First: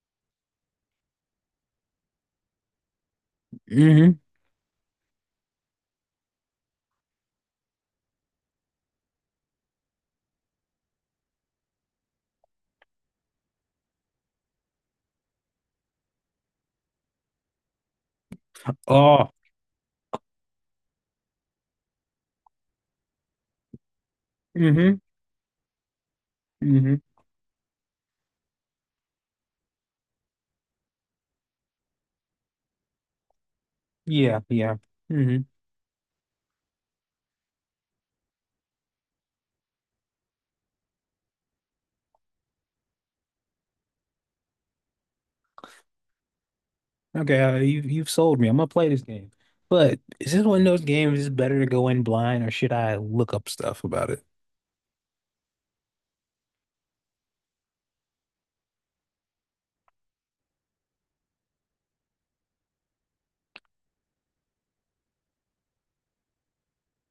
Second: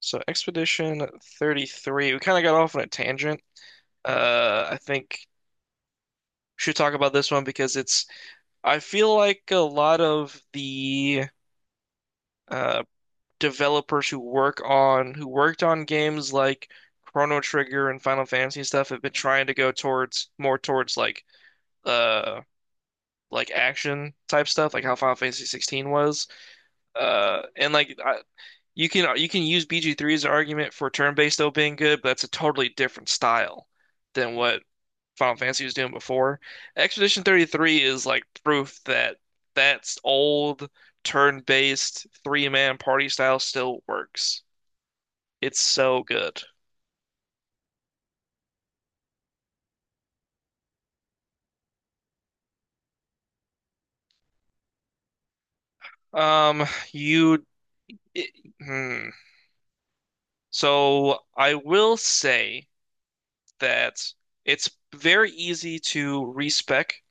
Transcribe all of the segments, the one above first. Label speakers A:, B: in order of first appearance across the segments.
A: So Expedition 33, we kind of got off on a tangent.
B: hmm
A: I think we should talk about this one because I feel like a lot of the uh, developers who worked on games like Chrono Trigger and Final Fantasy and stuff have been
B: Oh.
A: trying to go more towards uh, like action type stuff, like
B: hmm
A: how Final Fantasy 16 was.
B: hmm
A: Uh, and like I, You can you can use BG3 as an argument for turn-based though being good, but that's a totally different style than
B: Yeah,
A: what
B: yeah.
A: Final
B: hmm
A: Fantasy was doing before. Expedition 33 is like proof that that's old turn-based three-man party style still works. It's so good.
B: Okay, you've sold me. I'm gonna play this game. But is this one of those games is better to go in blind or should I look up stuff about it?
A: Um, you it, hmm. So I will say that it's very easy to respec,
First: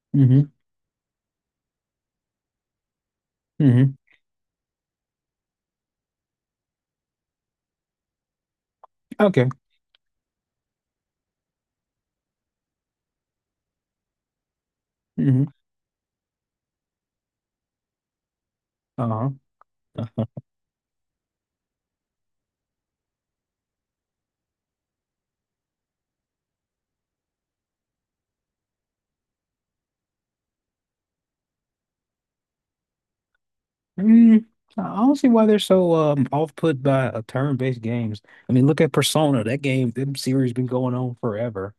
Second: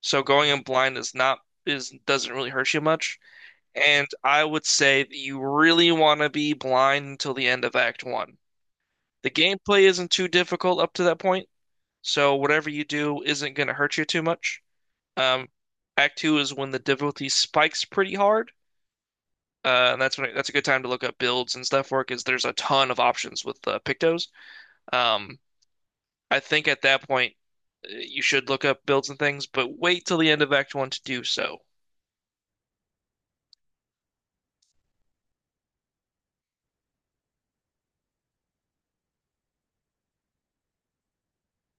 A: so going
B: hmm
A: in blind is not is doesn't really hurt you much.
B: hmm
A: And I would say that you really want to be blind until the end of Act One. The
B: Okay.
A: gameplay isn't too difficult up to that point, so whatever you do isn't going to hurt you too much.
B: hmm
A: Um, Act Two is when the difficulty spikes pretty hard,
B: Uh-huh.
A: uh, and that's
B: Uh,
A: when that's a good time to look up builds and stuff for it because there's a ton of options with Pictos. Um, I think at that point you should look up builds and things, but wait till the end of Act One to do so.
B: mm, I don't see why they're so off put by turn-based games. I mean, look at Persona. That game, that series been going on forever,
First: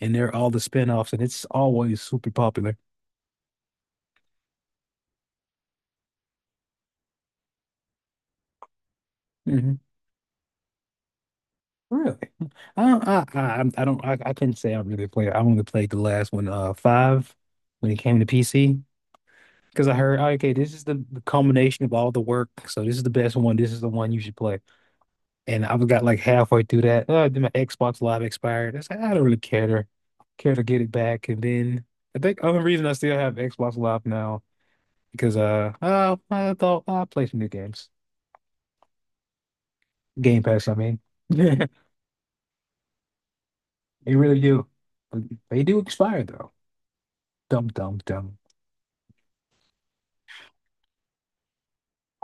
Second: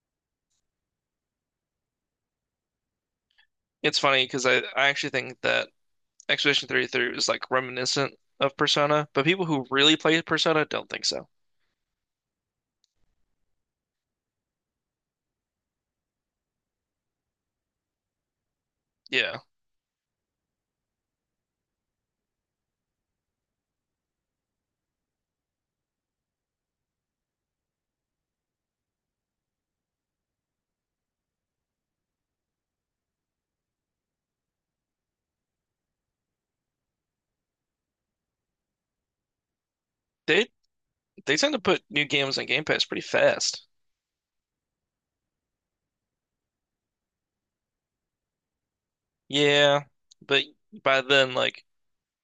B: and they're all the spin-offs, and it's always super popular.
A: It's funny because I actually think that Expedition 33 is like reminiscent of Persona, but people who
B: Mm-hmm.
A: really play Persona don't think so.
B: Really? I couldn't say I really played. I only played the last one, five, when it came to PC.
A: Yeah.
B: Because I heard, okay, this is the culmination of all the work. So this is the best one. This is the one you should play. And I got like halfway through that. Then my Xbox Live expired. I said, I don't really care to get it back. And then I think the only reason I still have Xbox Live now because I thought, "Oh, I play some new games. Game
A: They
B: Pass, I mean."
A: they tend to put new games on Game Pass pretty fast.
B: They really do. They do expire though. Dum dum dum.
A: Yeah, but by then like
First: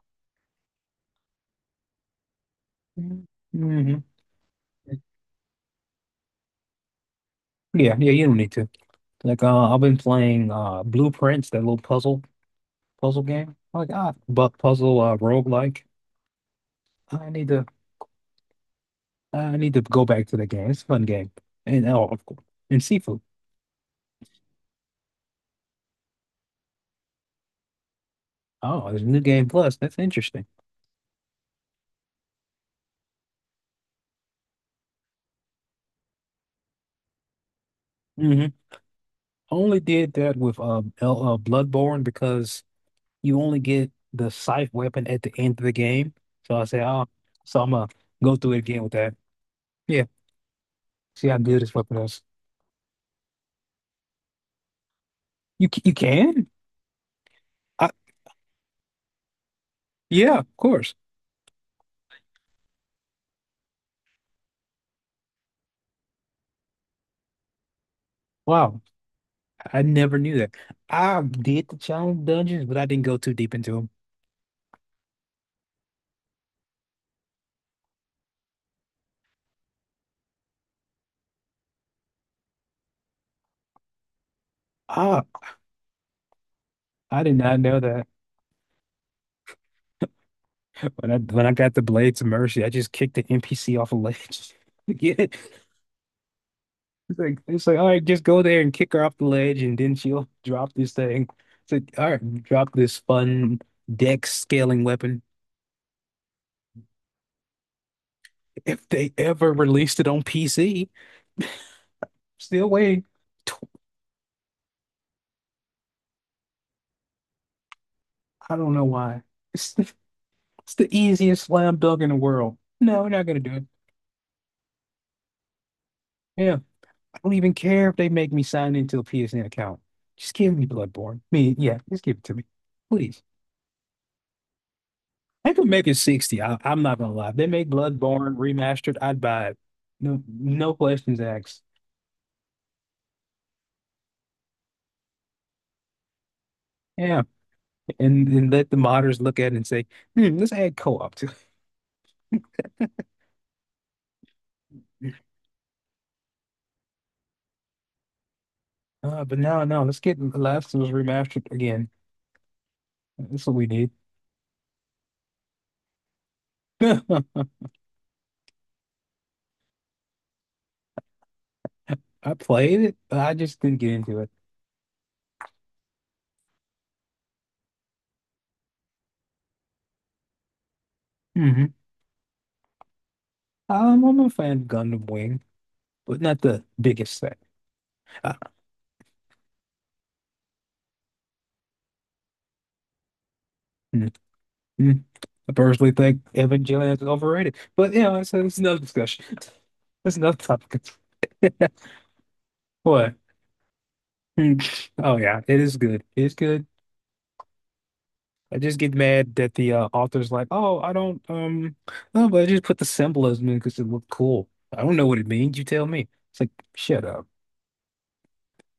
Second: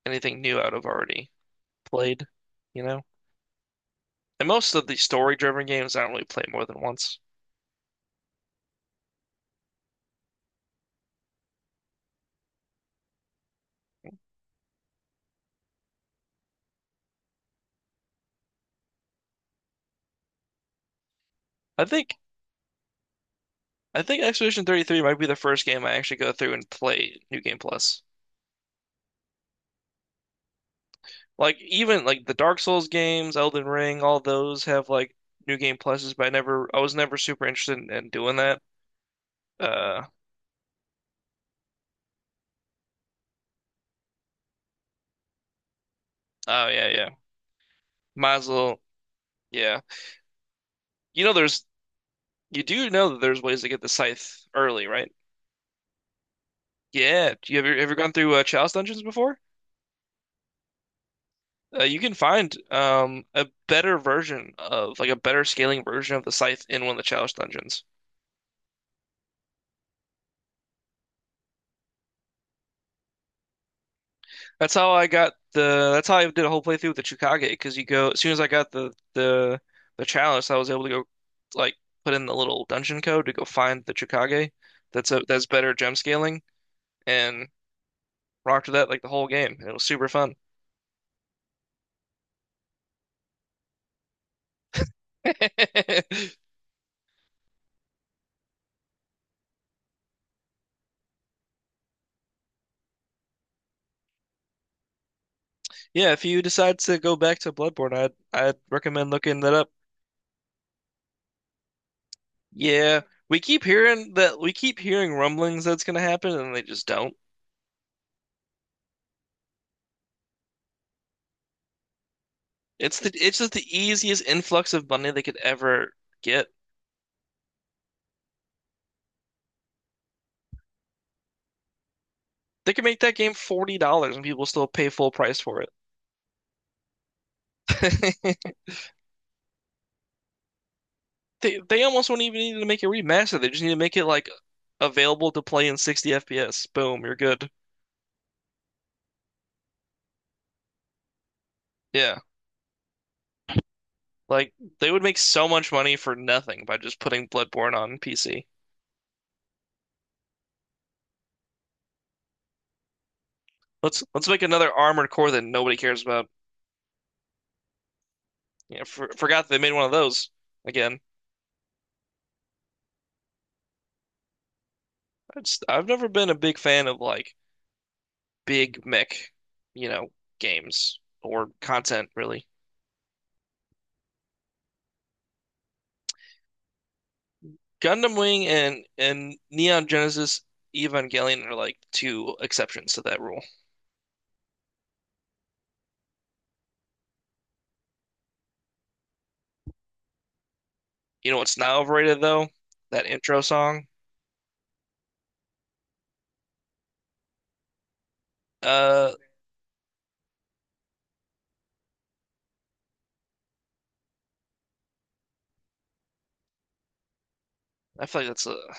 A: anything new I'd have already played, you know?
B: Mm-hmm.
A: And most of the story-driven games I don't really play more than once.
B: Yeah, yeah, you don't need to. Like, I've been playing Blueprints, that little puzzle game. Like, but puzzle roguelike. I need to I need to go back to the game. It's a fun game.
A: I
B: And oh,
A: think
B: of course. And seafood.
A: I think Expedition 33 might be the first game I actually go through and play New Game Plus.
B: Oh, there's a new game plus. That's interesting.
A: Like even like the Dark Souls games, Elden Ring, all those have like New Game Pluses, but I was never super interested in doing
B: hmm
A: that.
B: Only
A: Uh,
B: did that with L Bloodborne because you only get the scythe weapon at the end of the game. So I
A: oh
B: say,
A: yeah,
B: oh,
A: yeah.
B: so I'm gonna
A: Might
B: go
A: as
B: through it
A: well,
B: again with that.
A: yeah.
B: Yeah,
A: You
B: see
A: know,
B: how good
A: there's
B: this weapon is.
A: you do know that there's ways to get the scythe early, right?
B: You can?
A: Yeah. Do you ever
B: I,
A: ever gone through Chalice dungeons before?
B: yeah, of course.
A: You can find a better version of like a better scaling version of the scythe in one of the Chalice dungeons.
B: Wow, I never knew that. I did the challenge dungeons, but I didn't go too deep into them.
A: That's how I got the. That's how I did a whole playthrough with the Chukage because you go as soon as I got the Chalice, I was able to go like put in the little dungeon code to go find the Chukage.
B: Ah,
A: That's better gem scaling
B: I did
A: and.
B: not know that.
A: Rocked with that like the whole game. It was super fun.
B: When I got the Blades of Mercy, I just kicked the NPC off a ledge. To get it? It's like, it's like, all right, just go there and kick her off the ledge, and then she'll drop this thing. It's like, all right, drop this fun deck scaling weapon.
A: Yeah, if you decide to go back to Bloodborne, I'd
B: If
A: recommend
B: they
A: looking
B: ever
A: that up.
B: released it on PC, still
A: Yeah,
B: waiting. Tw-
A: we keep hearing rumblings that's gonna happen, and they just don't.
B: I don't know why. It's the easiest slam dunk in the world.
A: It's
B: No, we're
A: the
B: not
A: it's
B: gonna
A: just
B: do it.
A: the easiest influx of money they could ever get.
B: Yeah, I don't even care if they make me sign into a PSN account. Just give me Bloodborne. Me, yeah, just give it to me,
A: They could make that
B: please.
A: game $40, and people still pay full price
B: I
A: for
B: could
A: it.
B: make it 60. I'm not gonna lie. If they make Bloodborne remastered, I'd buy it. No, no questions
A: They
B: asked.
A: they almost won't even need to make it remastered. They just need to make it like available to play in 60 FPS. Boom, you're
B: Yeah,
A: good.
B: and let the modders look at it and say, hmm, let's add co-op to it.
A: Yeah. Like they would make so much money for nothing by just putting Bloodborne on PC.
B: But no, no, let's get The Last of Us remastered again. That's what we need.
A: Let's make another Armored Core that nobody cares about.
B: I
A: Yeah, forgot they made one of those again.
B: played it, but I just didn't get into it.
A: I've never been a big fan of like big mech, you know, games or
B: Mhm.
A: content really.
B: I'm a fan of Gundam Wing, but not the biggest fan.
A: Gundam
B: Uh,
A: Wing and Neon Genesis Evangelion are like two exceptions to that rule.
B: mm, mm. I personally think Evangelion is overrated, but you know, it's another discussion. That's another topic.
A: You know what's not overrated though? That
B: What?
A: intro song.
B: Mm. Oh yeah, it is good. It's good. I just get
A: Uh,
B: mad that the author's like, oh, I don't, no, but I just put the symbolism in because it looked cool. I don't know what it means. You tell me. It's like, shut up.
A: I feel like that's a I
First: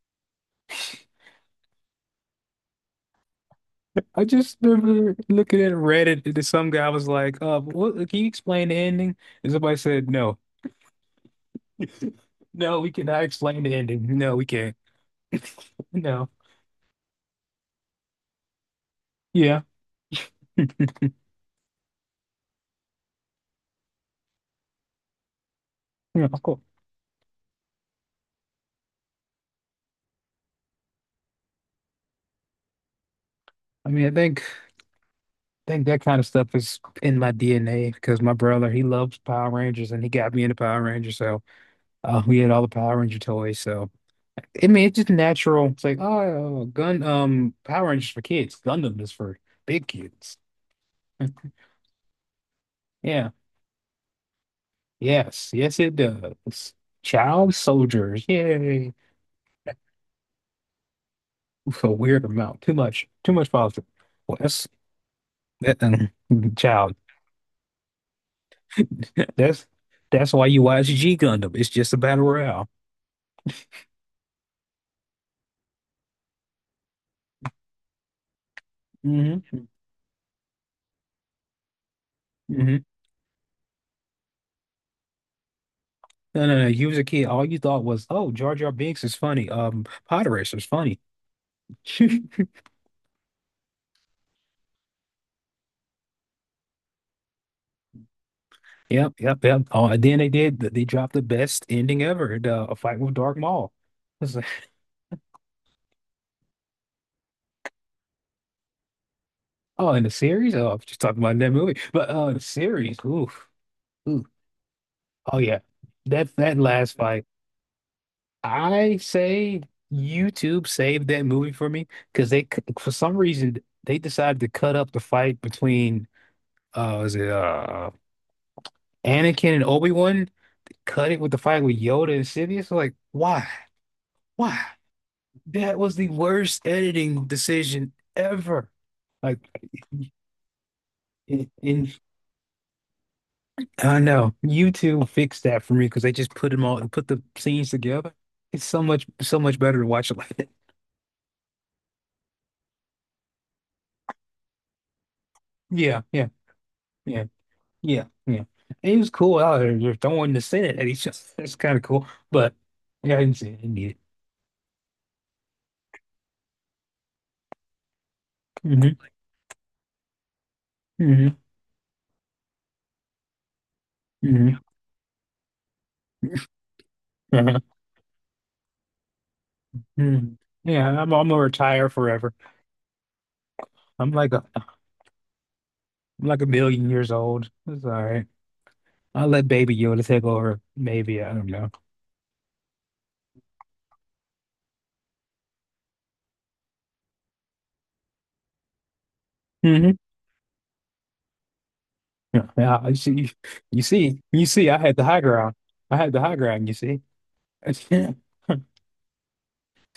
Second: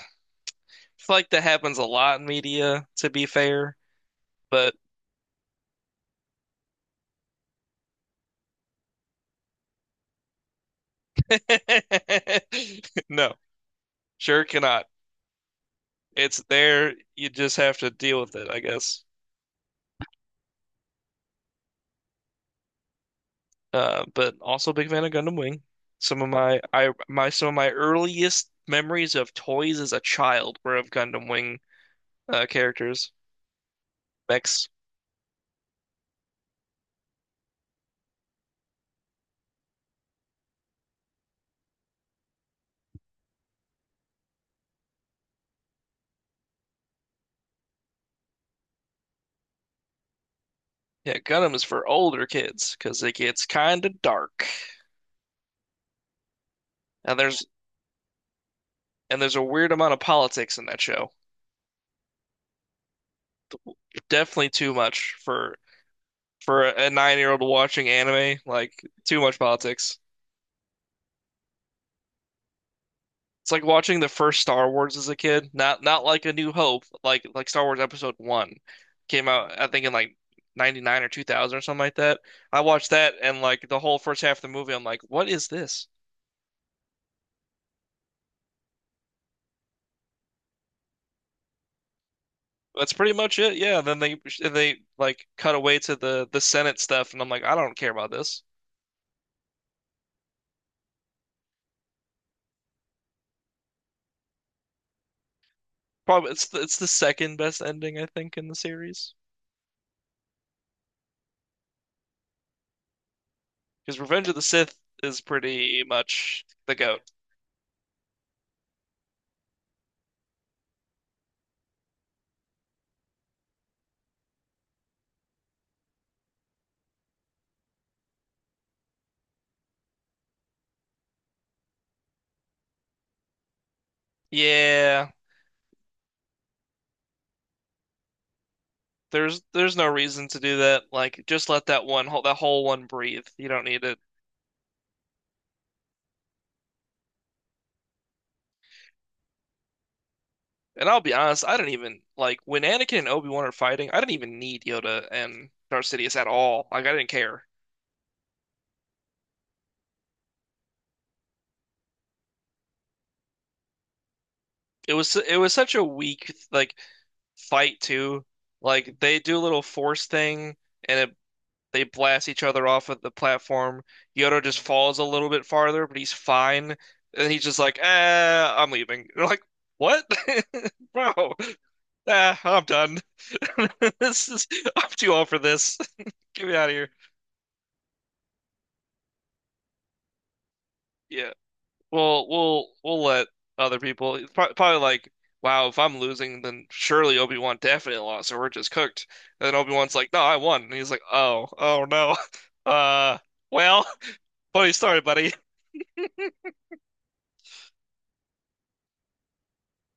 A: feel like that happens a lot in media, to be fair.
B: I just
A: But
B: remember looking at Reddit and some guy was like, what, can you explain the ending? And somebody said, no, no, we cannot
A: no,
B: explain the ending. No,
A: Sure
B: we can't.
A: cannot.
B: No.
A: It's there. You just have to deal with it, I guess.
B: Yeah.
A: But also big fan of Gundam Wing.
B: Yeah, cool.
A: Some of my earliest memories of toys as a child were of Gundam Wing characters,
B: I mean, I think
A: mechs.
B: I think that kind of stuff is in my DNA because my brother, he loves Power Rangers and he got me into Power Rangers. So we had all the Power Ranger toys. So I mean, it's just natural. It's like, oh, Power Rangers for kids. Gundam is for big kids.
A: Yeah, Gundam is for older kids because it
B: Yeah.
A: gets kind of dark,
B: Yes, yes, it does.
A: and
B: Child soldiers, yay!
A: there's a weird amount of politics in that show.
B: Oof, a weird amount, too much positive. Well,
A: Definitely
B: that's
A: too much
B: that
A: for a
B: child.
A: 9 year old watching anime. Like too much
B: That's
A: politics.
B: that's why you watch G Gundam. It's just a battle royale.
A: It's like watching the first Star Wars as a kid. Not like A New Hope, like Star Wars Episode One came
B: hmm
A: out, I
B: hmm
A: think in like 99 or 2000 or something like that. I
B: No,
A: watched that and like the whole first half of the movie, I'm like, what is this?
B: no, no. You was a kid. All you thought was, oh, Jar Jar Binks is funny. Pod Racer is funny.
A: That's pretty much it. Yeah. Then they like cut away to the Senate stuff, and I'm like, I don't care about this.
B: Yep, yep, yep. Oh, and then they did. They dropped the best ending ever, the a fight with Dark Maul. It's like,
A: Probably it's the second best ending I think in the series
B: oh, in the series. Oh, I'm just talking about that movie, but the series. Oof.
A: because
B: Oof.
A: Revenge of the Sith is
B: Oh yeah,
A: pretty
B: that
A: much
B: that
A: the
B: last
A: goat.
B: fight, I say YouTube saved that movie for me because for some reason they decided to cut up the fight between was it Anakin and Obi-Wan, cut it with the fight with Yoda and Sidious. Like why? Why?
A: Yeah.
B: That was the worst editing decision ever.
A: There's
B: Like
A: there's no reason to do that. Like just let
B: in
A: that whole one breathe. You don't need
B: I
A: it.
B: know YouTube fixed that for me because they just put them all put the scenes together. It's so much better to watch it like that.
A: And I'll be honest, I don't even like when Anakin and Obi-Wan are fighting, I didn't even need Yoda and Darth
B: Yeah,
A: Sidious at
B: yeah,
A: all. Like I didn't
B: yeah,
A: care.
B: yeah. And he was cool out there. They're throwing the Senate at each other. That's kind of cool. But yeah, I didn't see it. I need it.
A: It was such a weak like fight too. Like they do a little force thing and it,
B: Mm-hmm.
A: they blast each other off of the platform. Yoda
B: Mm-hmm.
A: just falls a little bit farther, but he's fine. And he's just
B: Mm-hmm.
A: like, "Eh, I'm leaving." You're like, "What?"
B: hmm Yeah, I'm
A: Bro.
B: gonna retire forever.
A: Ah, I'm done.
B: I'm
A: This
B: like a
A: is I'm too old for this.
B: I'm like a
A: Get me out of
B: million
A: here.
B: years old. It's all right. I'll let Baby Yoda take over. Maybe
A: Yeah.
B: I don't know.
A: We'll let other people probably like, wow, if I'm losing, then surely Obi-Wan definitely lost, or we're just cooked. And then Obi-Wan's
B: Mm-hmm.
A: like, no, I won. And he's like, oh, oh no.
B: Yeah, yeah, I
A: Uh,
B: see. You
A: well,
B: see, you see,
A: funny
B: I had
A: story,
B: the high
A: buddy.
B: ground. I had the high ground. You see, see,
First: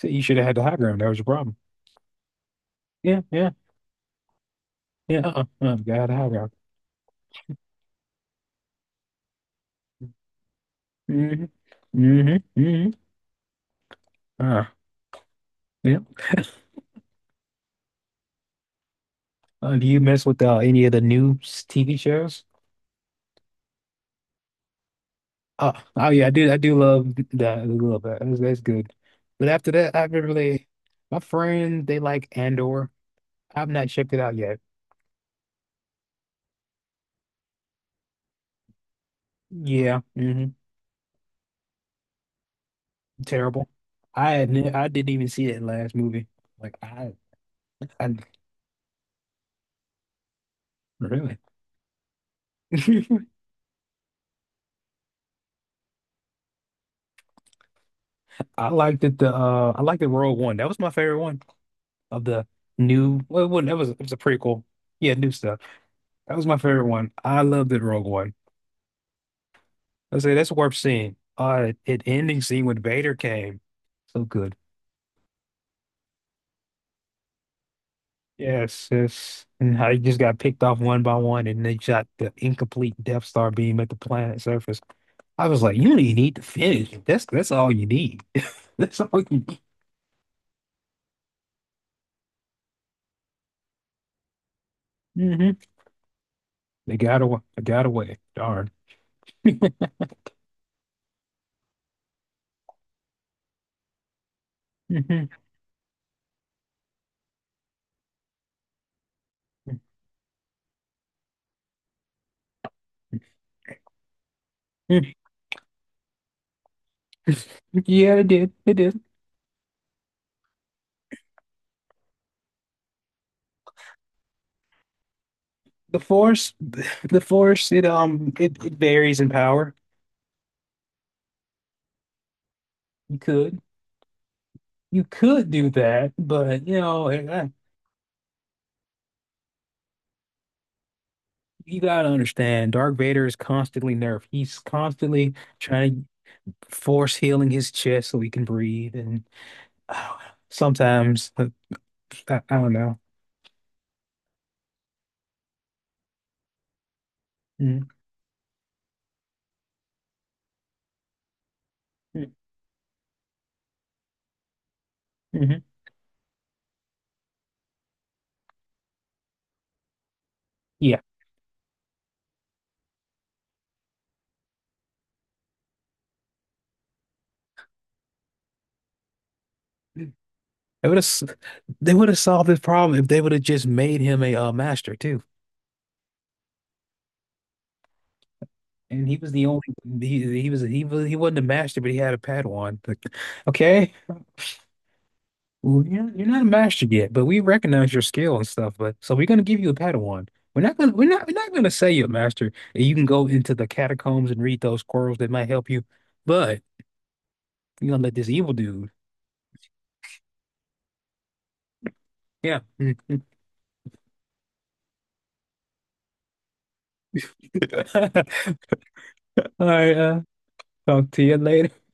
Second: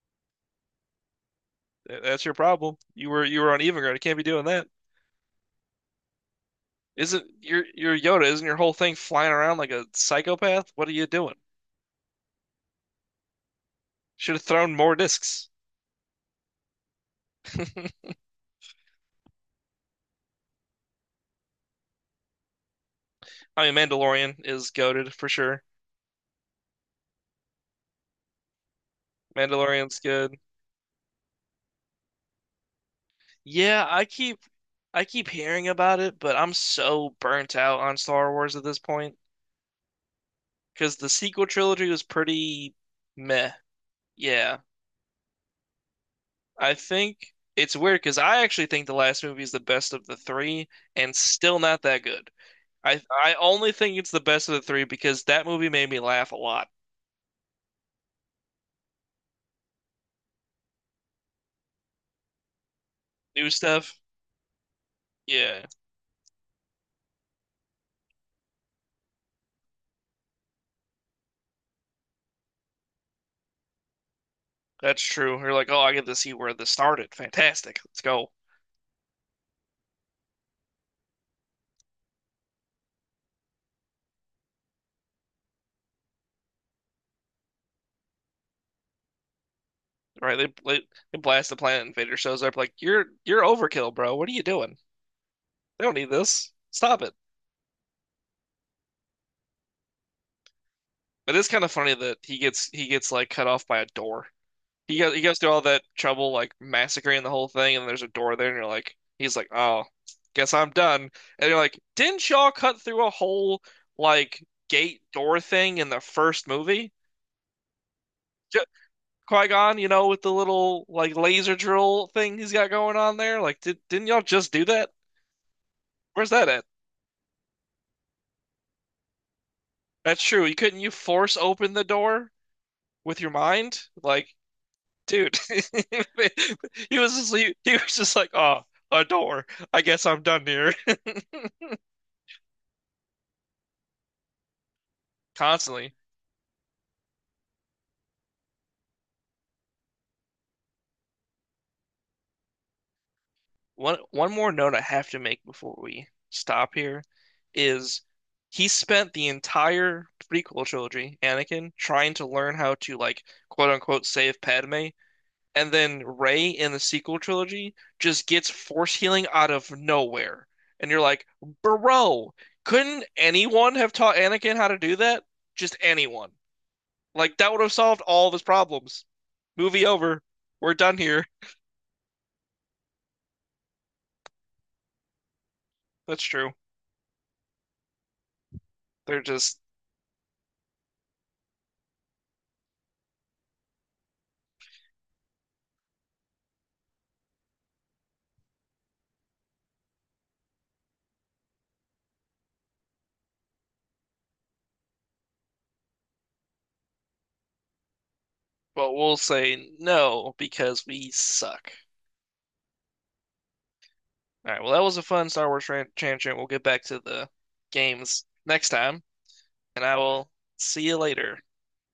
B: you should have had the high ground. That was your problem.
A: That's your problem. You
B: Yeah,
A: were you
B: yeah,
A: were on even ground. You can't be doing that.
B: yeah. Uh-uh. Got the high ground.
A: Isn't your Yoda? Isn't your whole thing flying around like a psychopath? What are you doing?
B: hmm hmm hmm
A: Should have
B: Uh,
A: thrown more discs.
B: yeah. Do you mess with any of the new TV shows?
A: I mean, Mandalorian is goaded for sure.
B: Oh, oh yeah, I do. I do love that a little bit. That's good. But after that,
A: Mandalorian's
B: I haven't
A: good.
B: really. My friends, they like Andor. I've
A: Yeah,
B: not checked it out yet.
A: I keep hearing about it, but I'm so burnt out on Star Wars at this point
B: Yeah.
A: because the sequel trilogy was pretty meh.
B: Terrible.
A: Yeah,
B: I didn't even see that last movie.
A: I
B: Like
A: think it's weird because
B: I
A: I actually think the last movie is the best of the three and
B: really.
A: still not that good. I only think it's the best of the three because that movie made me laugh a lot.
B: I liked it. The I liked the Rogue One. That was my favorite one of the new. Well, it
A: New
B: wasn't- That was
A: stuff,
B: it was a prequel. Yeah, new stuff.
A: yeah,
B: That was my favorite one. I loved it, Rogue One. I say that's worth seeing. It ending scene when Vader came, so good.
A: that's true. You're like, oh, I get to see where this started. Fantastic. Let's go.
B: Yes, yes. And how he just got picked off one by one, and they shot the incomplete Death Star beam at the planet surface. I was like, you don't even need to finish. That's all you need. That's all you need.
A: Right? They they blast the planet, and Vader shows up like, you're overkill, bro. What are you doing?
B: hmm
A: They don't need this.
B: They
A: Stop it."
B: got away. They got away. Darn.
A: It is kind of funny that he gets like cut off by a door. He goes through all that trouble like massacring the whole thing, and there's a door there, and he's like, "Oh, guess I'm done." And you're like, "Didn't y'all cut through a whole like gate
B: Mhm.
A: door thing in the first movie?"
B: Yeah, it did.
A: J-
B: It did.
A: Qui-Gon, you know, with the little like laser drill thing he's got going on there. Like, didn't y'all just do that?
B: The
A: Where's that
B: force,
A: at?
B: the force, it varies in power.
A: That's true. You couldn't You force open the door
B: You
A: with your
B: could.
A: mind? Like,
B: You
A: dude,
B: could do that, but you know,
A: he was just like, oh, a door. I guess I'm done here.
B: you gotta understand, Dark Vader is constantly nerfed. He's constantly
A: Constantly.
B: trying to force healing his chest so he can breathe, and uh, sometimes I don't know.
A: One more note I have to make before we stop here
B: Mm,
A: is he spent the entire prequel trilogy, Anakin, trying to
B: mm,
A: learn how to like quote unquote save Padme
B: mhm.
A: and then Rey in the sequel trilogy just gets force healing out of nowhere. And you're
B: Yeah,
A: like, bro, couldn't anyone have taught Anakin how to do that? Just anyone. Like that would have solved all of his problems. Movie over.
B: they
A: We're done
B: would
A: here.
B: have they would have solved this problem if they would have just made him a master too.
A: That's true.
B: And he
A: They're
B: was the
A: just,
B: only he wasn't a master, but he had a Padawan. Like, okay. Well, you're not a master yet, but we recognize your skill and stuff. But so we're gonna give you a Padawan. We're not gonna say you're a master and you can go into the catacombs and read those scrolls that might help you. But you're gonna let this evil
A: but
B: dude.
A: we'll say no because we suck.
B: Yeah.
A: All right. Well, that was a fun Star Wars tangent. We'll get back to the
B: All
A: games next time, and I
B: right.
A: will see you
B: Talk to you
A: later.
B: later.